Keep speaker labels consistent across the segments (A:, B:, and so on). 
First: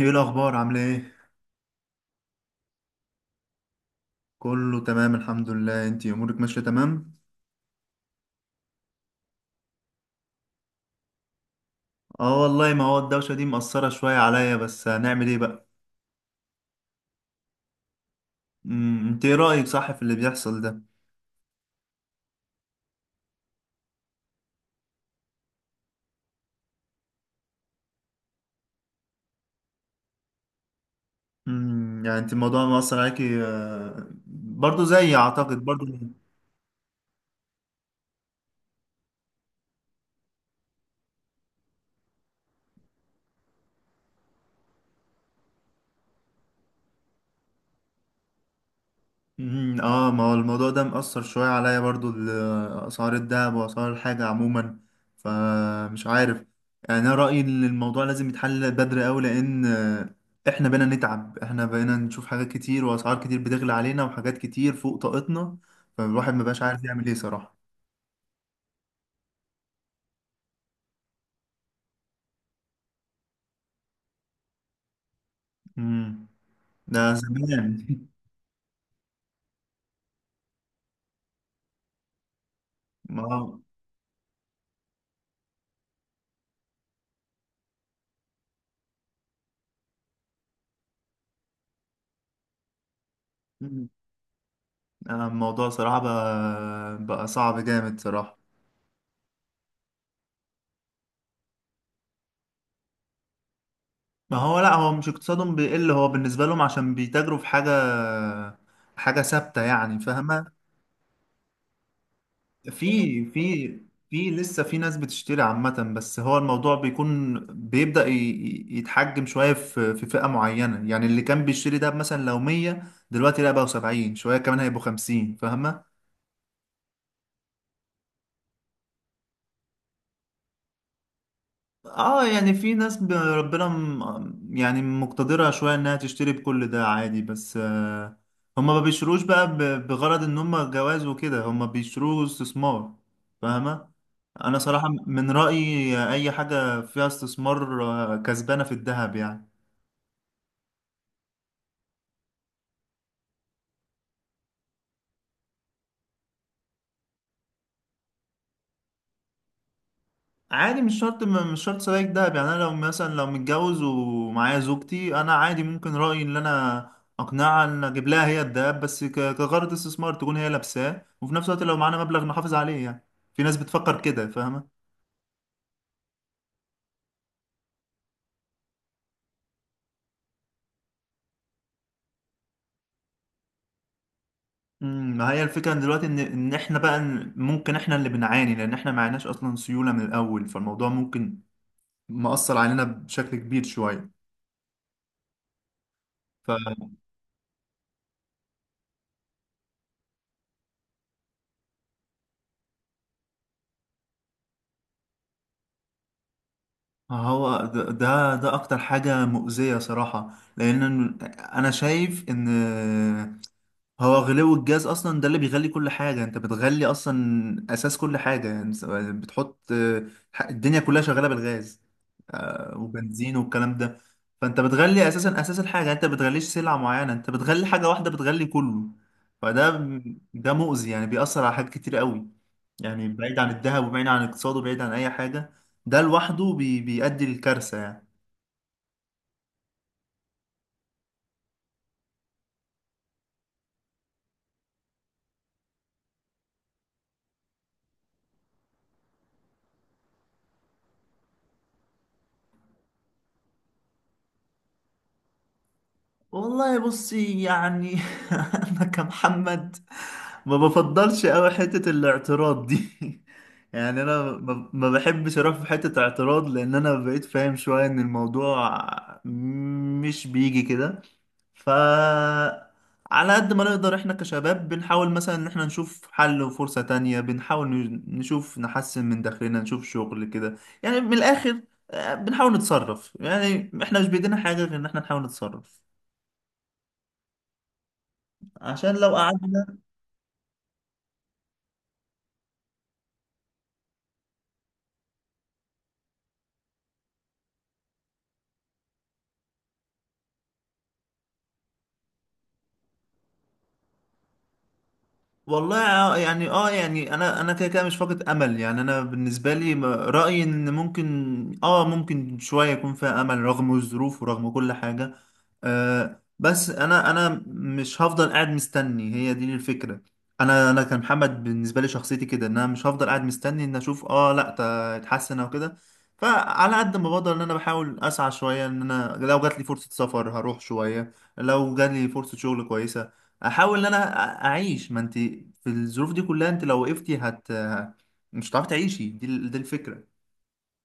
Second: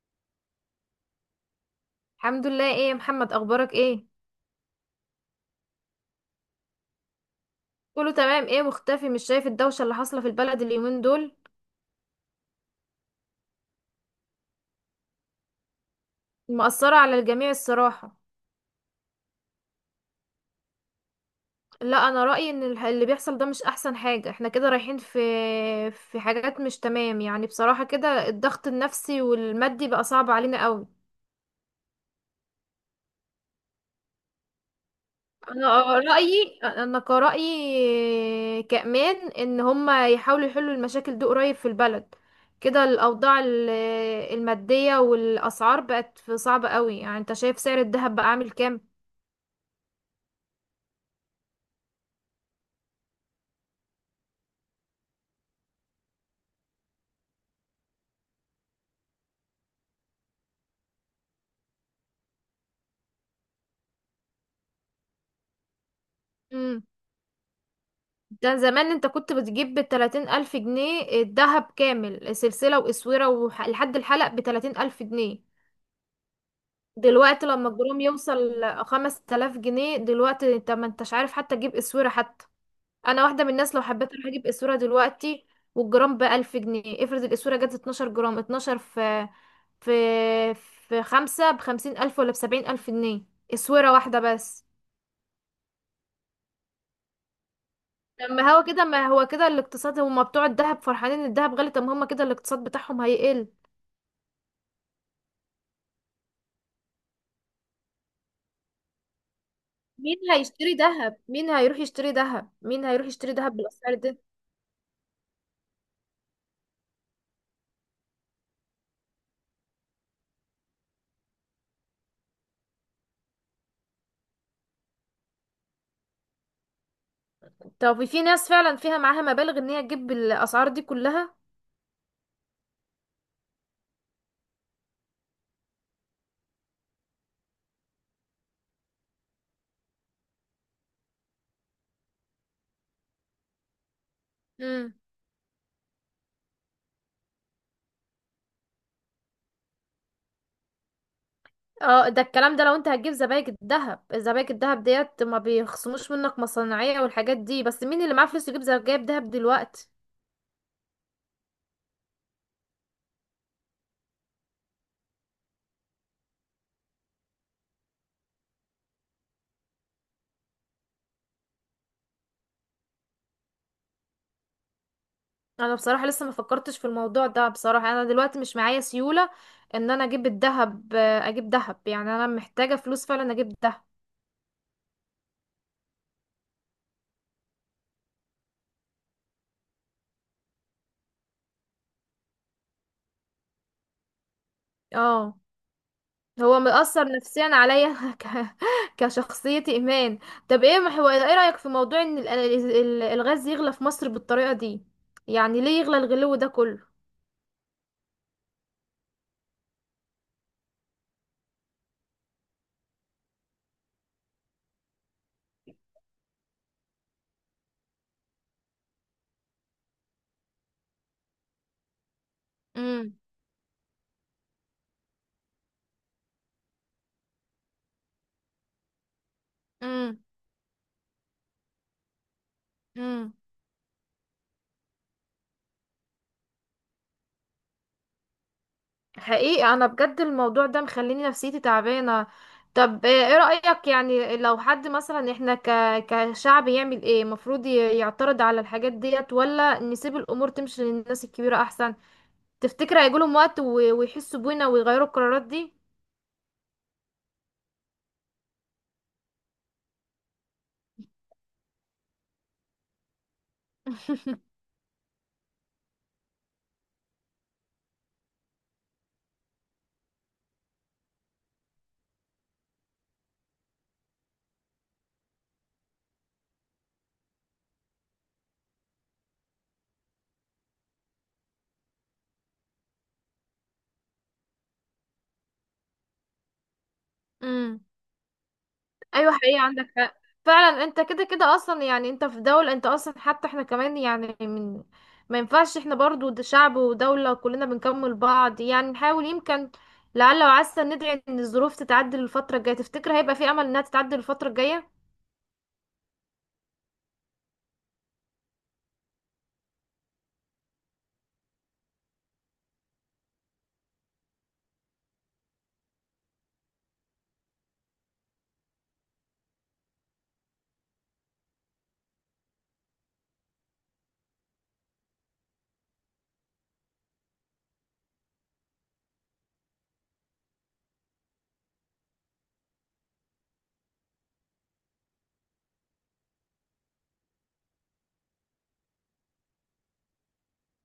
A: ايه الاخبار، عامله ايه؟
B: الحمد لله، ايه يا محمد، اخبارك ايه؟
A: كله تمام، الحمد لله. انتي امورك ماشيه تمام؟
B: كله تمام. ايه مختفي؟ مش شايف الدوشه اللي حاصله في البلد اليومين دول؟
A: اه والله، ما هو الدوشه دي مأثره شويه عليا، بس هنعمل ايه بقى؟
B: مأثره على الجميع الصراحه.
A: انت ايه رايك، صح، في اللي بيحصل ده؟
B: لا، انا رأيي ان اللي بيحصل ده مش احسن حاجه، احنا كده رايحين في حاجات مش تمام، يعني بصراحه كده الضغط النفسي والمادي بقى صعب علينا قوي.
A: يعني انت الموضوع مأثر عليكي، برضو زيي، اعتقد،
B: انا
A: برضو.
B: رايي، انا كرايي كمان، ان هما يحاولوا يحلوا المشاكل دي قريب في البلد، كده الاوضاع الماديه والاسعار بقت صعبه قوي، يعني انت شايف سعر الذهب بقى عامل كام؟
A: ما هو الموضوع ده مأثر شوية عليا برضو أسعار الذهب وأسعار الحاجة عموما. فمش عارف. يعني أنا رأيي إن الموضوع لازم يتحل بدري أوي، لأن إحنا بقينا نتعب، إحنا بقينا نشوف حاجات كتير وأسعار كتير بتغلى علينا وحاجات كتير فوق طاقتنا. فالواحد مبقاش
B: امم
A: عارف يعمل إيه، صراحة.
B: ده زمان انت كنت بتجيب بـ30 الف جنيه الذهب كامل، سلسله واسوره لحد الحلق، بـ30 الف جنيه.
A: مم. ده
B: دلوقتي لما
A: زمان.
B: الجرام يوصل 5 تلاف جنيه، دلوقتي انت ما انتش عارف حتى تجيب اسوره حتى.
A: ما
B: انا واحده من
A: هو-
B: الناس لو حبيت اروح اجيب اسوره دلوقتي والجرام بألف جنيه، افرض الاسوره جت 12 جرام، 12 في في خمسة بـ50 ألف ولا بـ70 ألف جنيه،
A: مم.
B: اسوره واحده بس.
A: الموضوع صراحة بقى صعب جامد، صراحة.
B: لما هو كده، ما هو كده الاقتصاد، هما بتوع الذهب فرحانين ان الذهب غالي، طب ما هما كده الاقتصاد بتاعهم هيقل.
A: ما هو لا، هو مش اقتصادهم بيقل، هو بالنسبة لهم عشان بيتاجروا في حاجة ثابتة، يعني،
B: مين
A: فاهمة؟
B: هيشتري ذهب؟ مين هيروح يشتري ذهب؟ مين هيروح
A: في
B: يشتري ذهب
A: في
B: بالاسعار دي؟
A: في لسه في ناس بتشتري عامة، بس هو الموضوع بيكون بيبدأ يتحجم شوية في فئة معينة، يعني اللي كان بيشتري ده مثلا لو 100، دلوقتي لا بقوا 70، شوية كمان هيبقوا 50، فاهمة؟
B: طب في ناس فعلا فيها معاها مبالغ ان هي تجيب الاسعار دي كلها؟
A: اه يعني في ناس ربنا يعني مقتدرة شوية انها تشتري بكل ده، عادي. بس هما ما بيشتروش بقى بغرض ان هما جواز وكده، هما بيشتروه استثمار. فاهمة؟ انا صراحة من رأيي اي حاجة فيها استثمار، كسبانة في الذهب، يعني.
B: اه، ده الكلام ده لو انت هتجيب زبايك الذهب، زبايك الذهب ديت ما بيخصموش منك مصنعية والحاجات دي، بس مين اللي معاه فلوس يجيب زبايك دهب دلوقتي؟
A: عادي، مش شرط مش شرط سبائك دهب. يعني انا لو مثلا، لو متجوز ومعايا زوجتي، انا عادي ممكن رأيي ان انا اقنعها ان اجيب لها هي الدهب، بس كغرض استثمار، تكون هي لابساه وفي نفس الوقت لو معانا مبلغ نحافظ عليه، يعني. في ناس بتفكر كده، فاهمة؟
B: انا بصراحة لسه ما فكرتش في الموضوع ده، بصراحة انا دلوقتي مش معايا سيولة ان انا اجيب الذهب، اجيب ذهب، يعني انا محتاجة فلوس فعلا اجيب ذهب.
A: ما هي الفكرة إن دلوقتي، ان احنا بقى ممكن احنا اللي بنعاني، لان احنا معناش اصلا سيولة من الاول، فالموضوع ممكن مأثر علينا بشكل كبير شوية.
B: اه هو مأثر نفسيا عليا كشخصيتي ايمان. طب ايه ايه رأيك في موضوع ان الغاز يغلى في مصر بالطريقة دي؟ يعني ليه يغلى الغلو ده كله؟
A: هو ده اكتر حاجة مؤذية، صراحة. لان انا شايف ان هو غلو الجاز اصلا ده اللي بيغلي كل حاجه، انت بتغلي اصلا اساس كل حاجه، يعني بتحط. الدنيا كلها شغاله بالغاز، وبنزين والكلام ده. فانت بتغلي اساسا اساس الحاجه، انت بتغليش سلعه معينه، انت بتغلي حاجه واحده بتغلي كله. فده
B: امم
A: ده مؤذي، يعني بيأثر على حاجات كتير قوي. يعني
B: امم
A: بعيد عن الذهب وبعيد عن الاقتصاد وبعيد عن اي حاجه. ده لوحده بيؤدي للكارثه، يعني.
B: حقيقي انا بجد الموضوع ده مخليني نفسيتي تعبانه. طب ايه رأيك، يعني لو حد مثلا، احنا كشعب، يعمل ايه؟ المفروض يعترض على الحاجات ديت ولا نسيب الامور تمشي للناس الكبيره احسن؟ تفتكر هيجيلهم وقت ويحسوا بينا ويغيروا القرارات دي؟
A: والله بصي، يعني. انا كمحمد، ما بفضلش قوي حتة الاعتراض دي. يعني انا ما بحبش اروح في حتة اعتراض، لان انا بقيت فاهم شوية ان الموضوع مش بيجي كده. ف على قد ما نقدر احنا كشباب، بنحاول مثلا ان احنا نشوف حل وفرصة تانية، بنحاول نشوف نحسن من داخلنا، نشوف شغل كده. يعني من الاخر. بنحاول نتصرف، يعني احنا مش بايدينا حاجة غير ان احنا نحاول نتصرف.
B: امم
A: عشان لو
B: ايوه، حقيقة
A: قعدنا.
B: عندك حق. فعلا، انت كده كده اصلا، يعني انت في دولة، انت اصلا حتى احنا كمان، يعني ما ينفعش احنا برضو، ده شعب ودولة كلنا بنكمل بعض، يعني نحاول، يمكن لعل وعسى ندعي ان الظروف تتعدل الفترة الجاية. تفتكر هيبقى في امل انها تتعدل الفترة الجاية؟
A: والله يعني يعني انا كده كده مش فاقد امل، يعني انا بالنسبه لي رايي ان ممكن شويه يكون فيها امل، رغم الظروف ورغم كل حاجه. بس انا مش هفضل قاعد مستني، هي دي الفكره. انا كمحمد، بالنسبه لي شخصيتي كده، ان انا مش هفضل قاعد مستني ان اشوف، لا، اتحسن او كده. فعلى قد ما بقدر، ان انا بحاول اسعى شويه، ان انا لو جات لي فرصه سفر هروح شويه، لو جات لي فرصه شغل كويسه، احاول ان انا اعيش. ما انت في الظروف دي كلها، انت لو وقفتي مش هتعرفي تعيشي، دي دي الفكره.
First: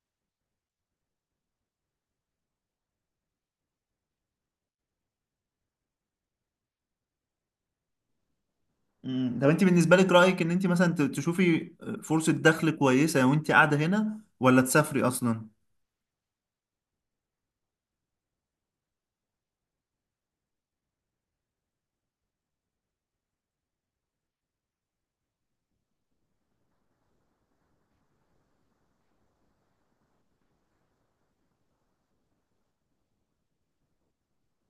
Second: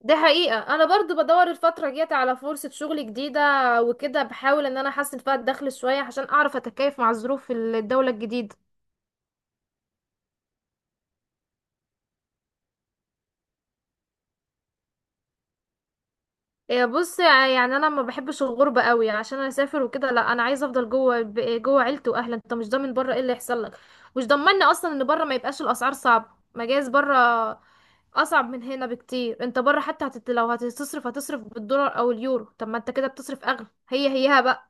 B: دي حقيقة، انا برضو بدور الفترة الجاية على فرصة شغل جديدة، وكده بحاول ان انا احسن فيها الدخل شوية عشان اعرف اتكيف مع ظروف الدولة الجديدة.
A: مم. طب انت بالنسبه لك، رايك ان انت مثلا تشوفي فرصه دخل كويسه وانت قاعده هنا، ولا تسافري اصلا؟
B: إيه، بص، يعني انا ما بحبش الغربه قوي عشان انا اسافر وكده، لا، انا عايزه افضل جوه، جوه عيلتي واهلي. انت مش ضامن بره ايه اللي يحصل لك، مش ضمني اصلا ان بره ما يبقاش الاسعار صعبه، مجاز بره اصعب من هنا بكتير. انت بره حتى لو هتصرف هتصرف بالدولار او اليورو، طب ما انت كده بتصرف اغلى، هي هيها بقى.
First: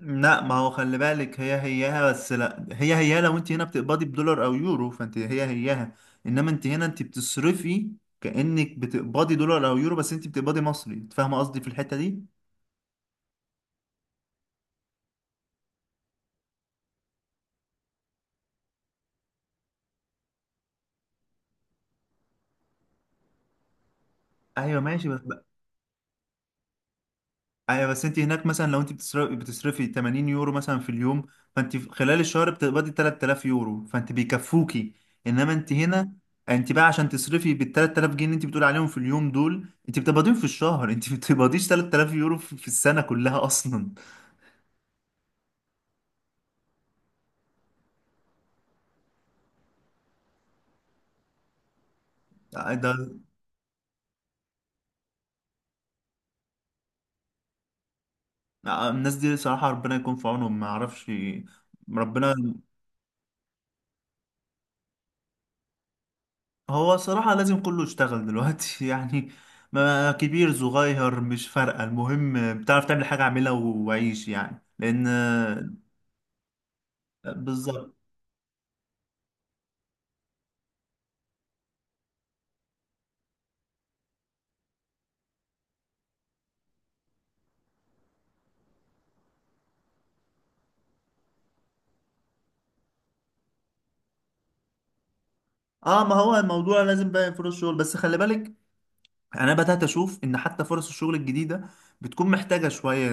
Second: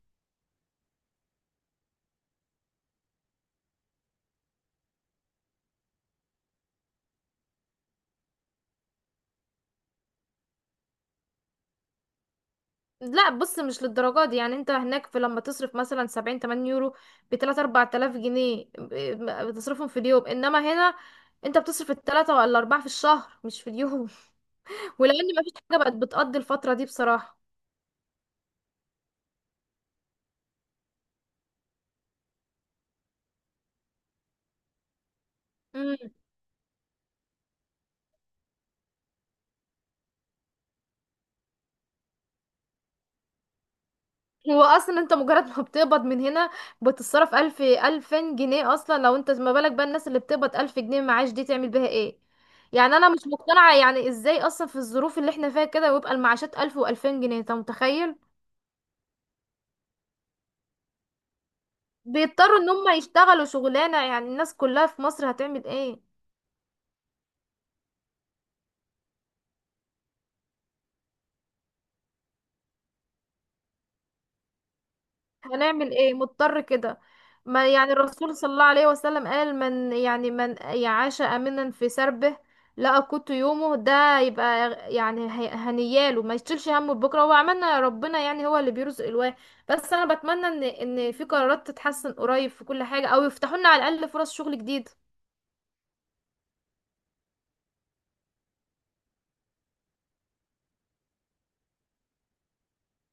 A: لا، ما هو خلي بالك، هي هيها. بس لا، هي هيها لو انت هنا بتقبضي بدولار او يورو، فانت هي هيها. انما انت هنا انت بتصرفي كانك بتقبضي دولار او يورو، بس انت بتقبضي مصري. أنت فاهمه قصدي في الحته دي؟
B: لا، بص، مش للدرجه دي، يعني انت هناك لما تصرف مثلا 70 80 يورو ب 3 4000 جنيه، بتصرفهم في اليوم، انما هنا انت بتصرف التلاتة ولا اربعة في الشهر، مش في اليوم.
A: ايوه، ماشي،
B: ولان
A: بس.
B: مفيش حاجه بقت بتقضي الفتره دي بصراحه.
A: ايوه، بس انت هناك مثلا، لو انت بتصرفي 80 يورو مثلا في اليوم، فانت في خلال الشهر بتقبضي 3000 يورو، فانت بيكفوكي. انما انت
B: امم
A: هنا، انت بقى عشان تصرفي بال 3000 جنيه اللي انت بتقولي عليهم في اليوم دول، انت بتقبضيهم في الشهر. انت ما بتقبضيش 3000 يورو في السنه كلها اصلا.
B: هو اصلا انت مجرد ما بتقبض من هنا بتتصرف الف الفين جنيه اصلا، لو انت ما بالك بقى الناس اللي بتقبض الف جنيه معاش دي تعمل بيها ايه؟
A: ده
B: يعني انا مش مقتنعه، يعني ازاي اصلا في الظروف اللي احنا فيها كده ويبقى المعاشات الف والفين جنيه، انت متخيل؟
A: الناس دي صراحه ربنا يكون في عونهم، ما اعرفش. ربنا.
B: بيضطروا ان هم يشتغلوا شغلانه، يعني الناس كلها في مصر هتعمل ايه؟
A: هو صراحة لازم كله يشتغل دلوقتي. يعني ما كبير، صغير، مش فارقة، المهم بتعرف تعمل حاجة اعملها وعيش، يعني، لأن
B: هنعمل ايه، مضطر كده. ما يعني
A: بالظبط.
B: الرسول صلى الله عليه وسلم قال من يعاش امنا في سربه لقى قوت يومه، ده يبقى يعني هنياله، ما يشيلش همه بكره، هو عملنا ربنا، يعني هو اللي بيرزق الواحد. بس انا بتمنى ان في قرارات تتحسن قريب في كل حاجه، او يفتحوا لنا على الاقل فرص شغل جديد.
A: اه، ما هو الموضوع لازم بقى فرص شغل، بس خلي بالك، أنا بدأت أشوف إن حتى فرص الشغل الجديدة بتكون محتاجة شوية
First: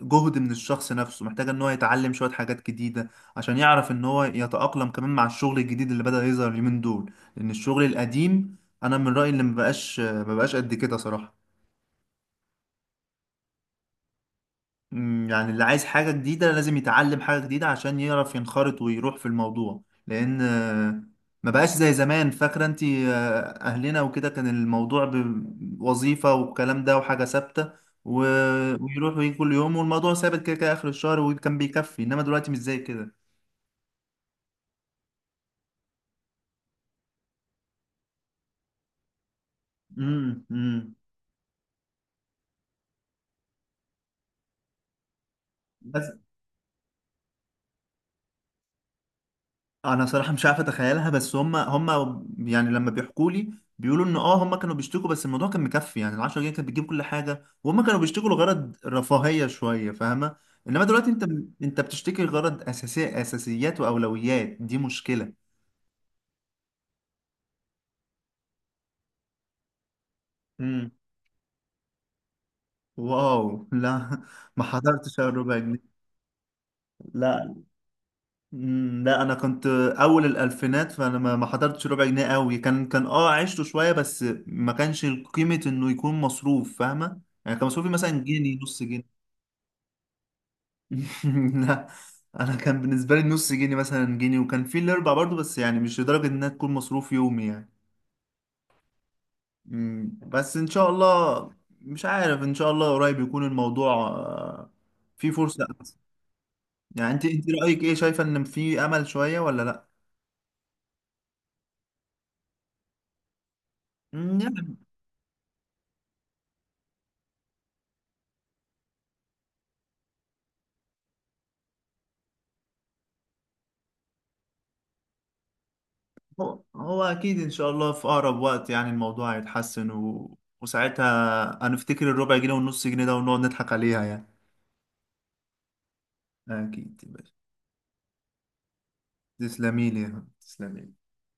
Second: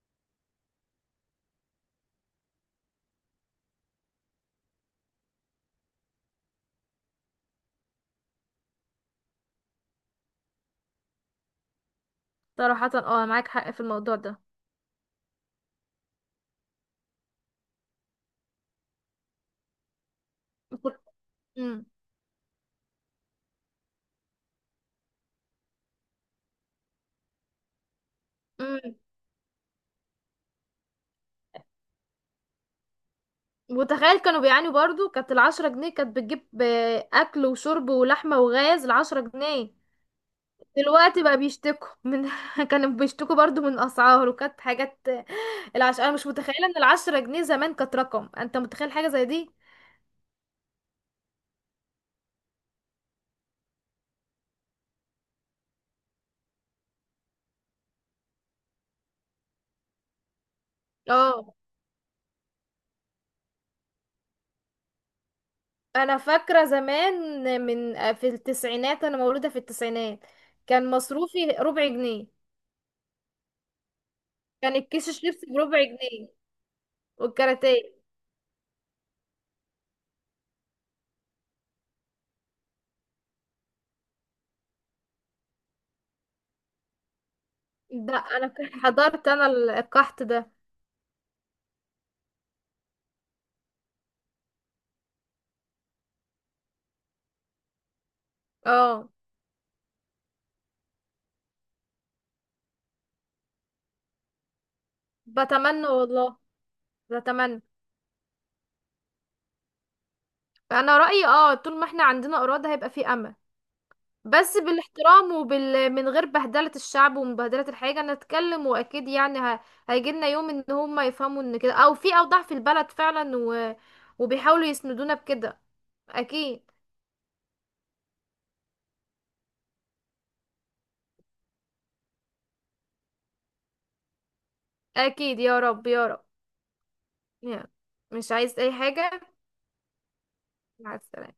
A: جهد من الشخص نفسه، محتاجة إن هو يتعلم شوية حاجات جديدة عشان يعرف إن هو يتأقلم كمان مع الشغل الجديد اللي بدأ يظهر اليومين دول، لأن الشغل القديم أنا من رأيي اللي مبقاش قد كده، صراحة.
B: صراحه، معاك حق في الموضوع ده.
A: يعني اللي عايز حاجة جديدة لازم يتعلم حاجة جديدة، عشان يعرف ينخرط ويروح في الموضوع، لأن ما بقاش
B: امم
A: زي زمان، فاكرة انت؟ أهلنا وكده كان الموضوع بوظيفة والكلام ده، وحاجة ثابتة، و-
B: امم
A: ويروح ويجي كل يوم والموضوع ثابت، كده كده آخر الشهر وكان بيكفي، إنما دلوقتي مش زي كده.
B: وتخيل كانوا بيعانوا برضو، كانت 10 جنيه كانت بتجيب أكل وشرب ولحمة وغاز، 10 جنيه.
A: امم امم
B: دلوقتي بقى بيشتكوا من كانوا بيشتكوا برضو من اسعار، وكانت حاجات.
A: بس
B: انا مش متخيله ان 10 جنيه زمان كانت رقم، انت متخيل حاجه زي دي؟
A: انا صراحه مش عارف اتخيلها، بس هم يعني لما بيحكوا لي، بيقولوا ان هم كانوا بيشتكوا، بس الموضوع كان مكفي. يعني ال 10 جنيه كانت بتجيب كل حاجه وهم كانوا بيشتكوا لغرض رفاهيه شويه، فاهمه؟ انما دلوقتي انت،
B: اه
A: انت بتشتكي لغرض اساسيات واولويات، دي مشكله.
B: انا فاكره زمان في التسعينات، انا مولوده في التسعينات.
A: امم
B: كان مصروفي ربع جنيه،
A: واو، لا. ما
B: كان الكيس
A: حضرتش على
B: الشيبسي
A: الربع
B: بربع
A: جنيه.
B: جنيه
A: لا.
B: والكاراتيه.
A: مم، لا، انا كنت اول الالفينات، فانا ما حضرتش ربع جنيه قوي. كان عشته شويه بس ما كانش قيمه انه يكون مصروف، فاهمه؟ يعني كان مصروفي مثلا
B: ده انا
A: جنيه، نص جنيه.
B: حضرت انا القحط ده.
A: لا، انا كان بالنسبه لي نص جنيه، مثلا جنيه، وكان في الاربع برضو، بس يعني مش لدرجه انها تكون مصروف يومي، يعني.
B: اه
A: بس ان شاء الله، مش عارف، ان شاء الله قريب يكون الموضوع فيه فرصه
B: بتمنى
A: احسن.
B: والله،
A: يعني انت
B: بتمنى.
A: رايك ايه، شايفه ان في امل شويه ولا؟
B: فانا رايي، طول ما احنا عندنا اراده هيبقى في امل، بس
A: لا،
B: بالاحترام، من غير بهدلة الشعب ومبهدلة الحاجة نتكلم، وأكيد يعني هيجيلنا يوم إن هما يفهموا إن كده، أو في أوضاع في البلد فعلا وبيحاولوا يسندونا بكده،
A: هو
B: أكيد.
A: هو أكيد إن شاء الله في أقرب وقت يعني الموضوع هيتحسن، وساعتها هنفتكر الربع جنيه والنص جنيه ده ونقعد نضحك عليها، يعني.
B: أكيد يا رب، يا رب،
A: أكيد يا باشا.
B: يعني مش عايز أي حاجة.
A: تسلمي لي يا حبيبي، تسلمي لي.
B: مع السلامة.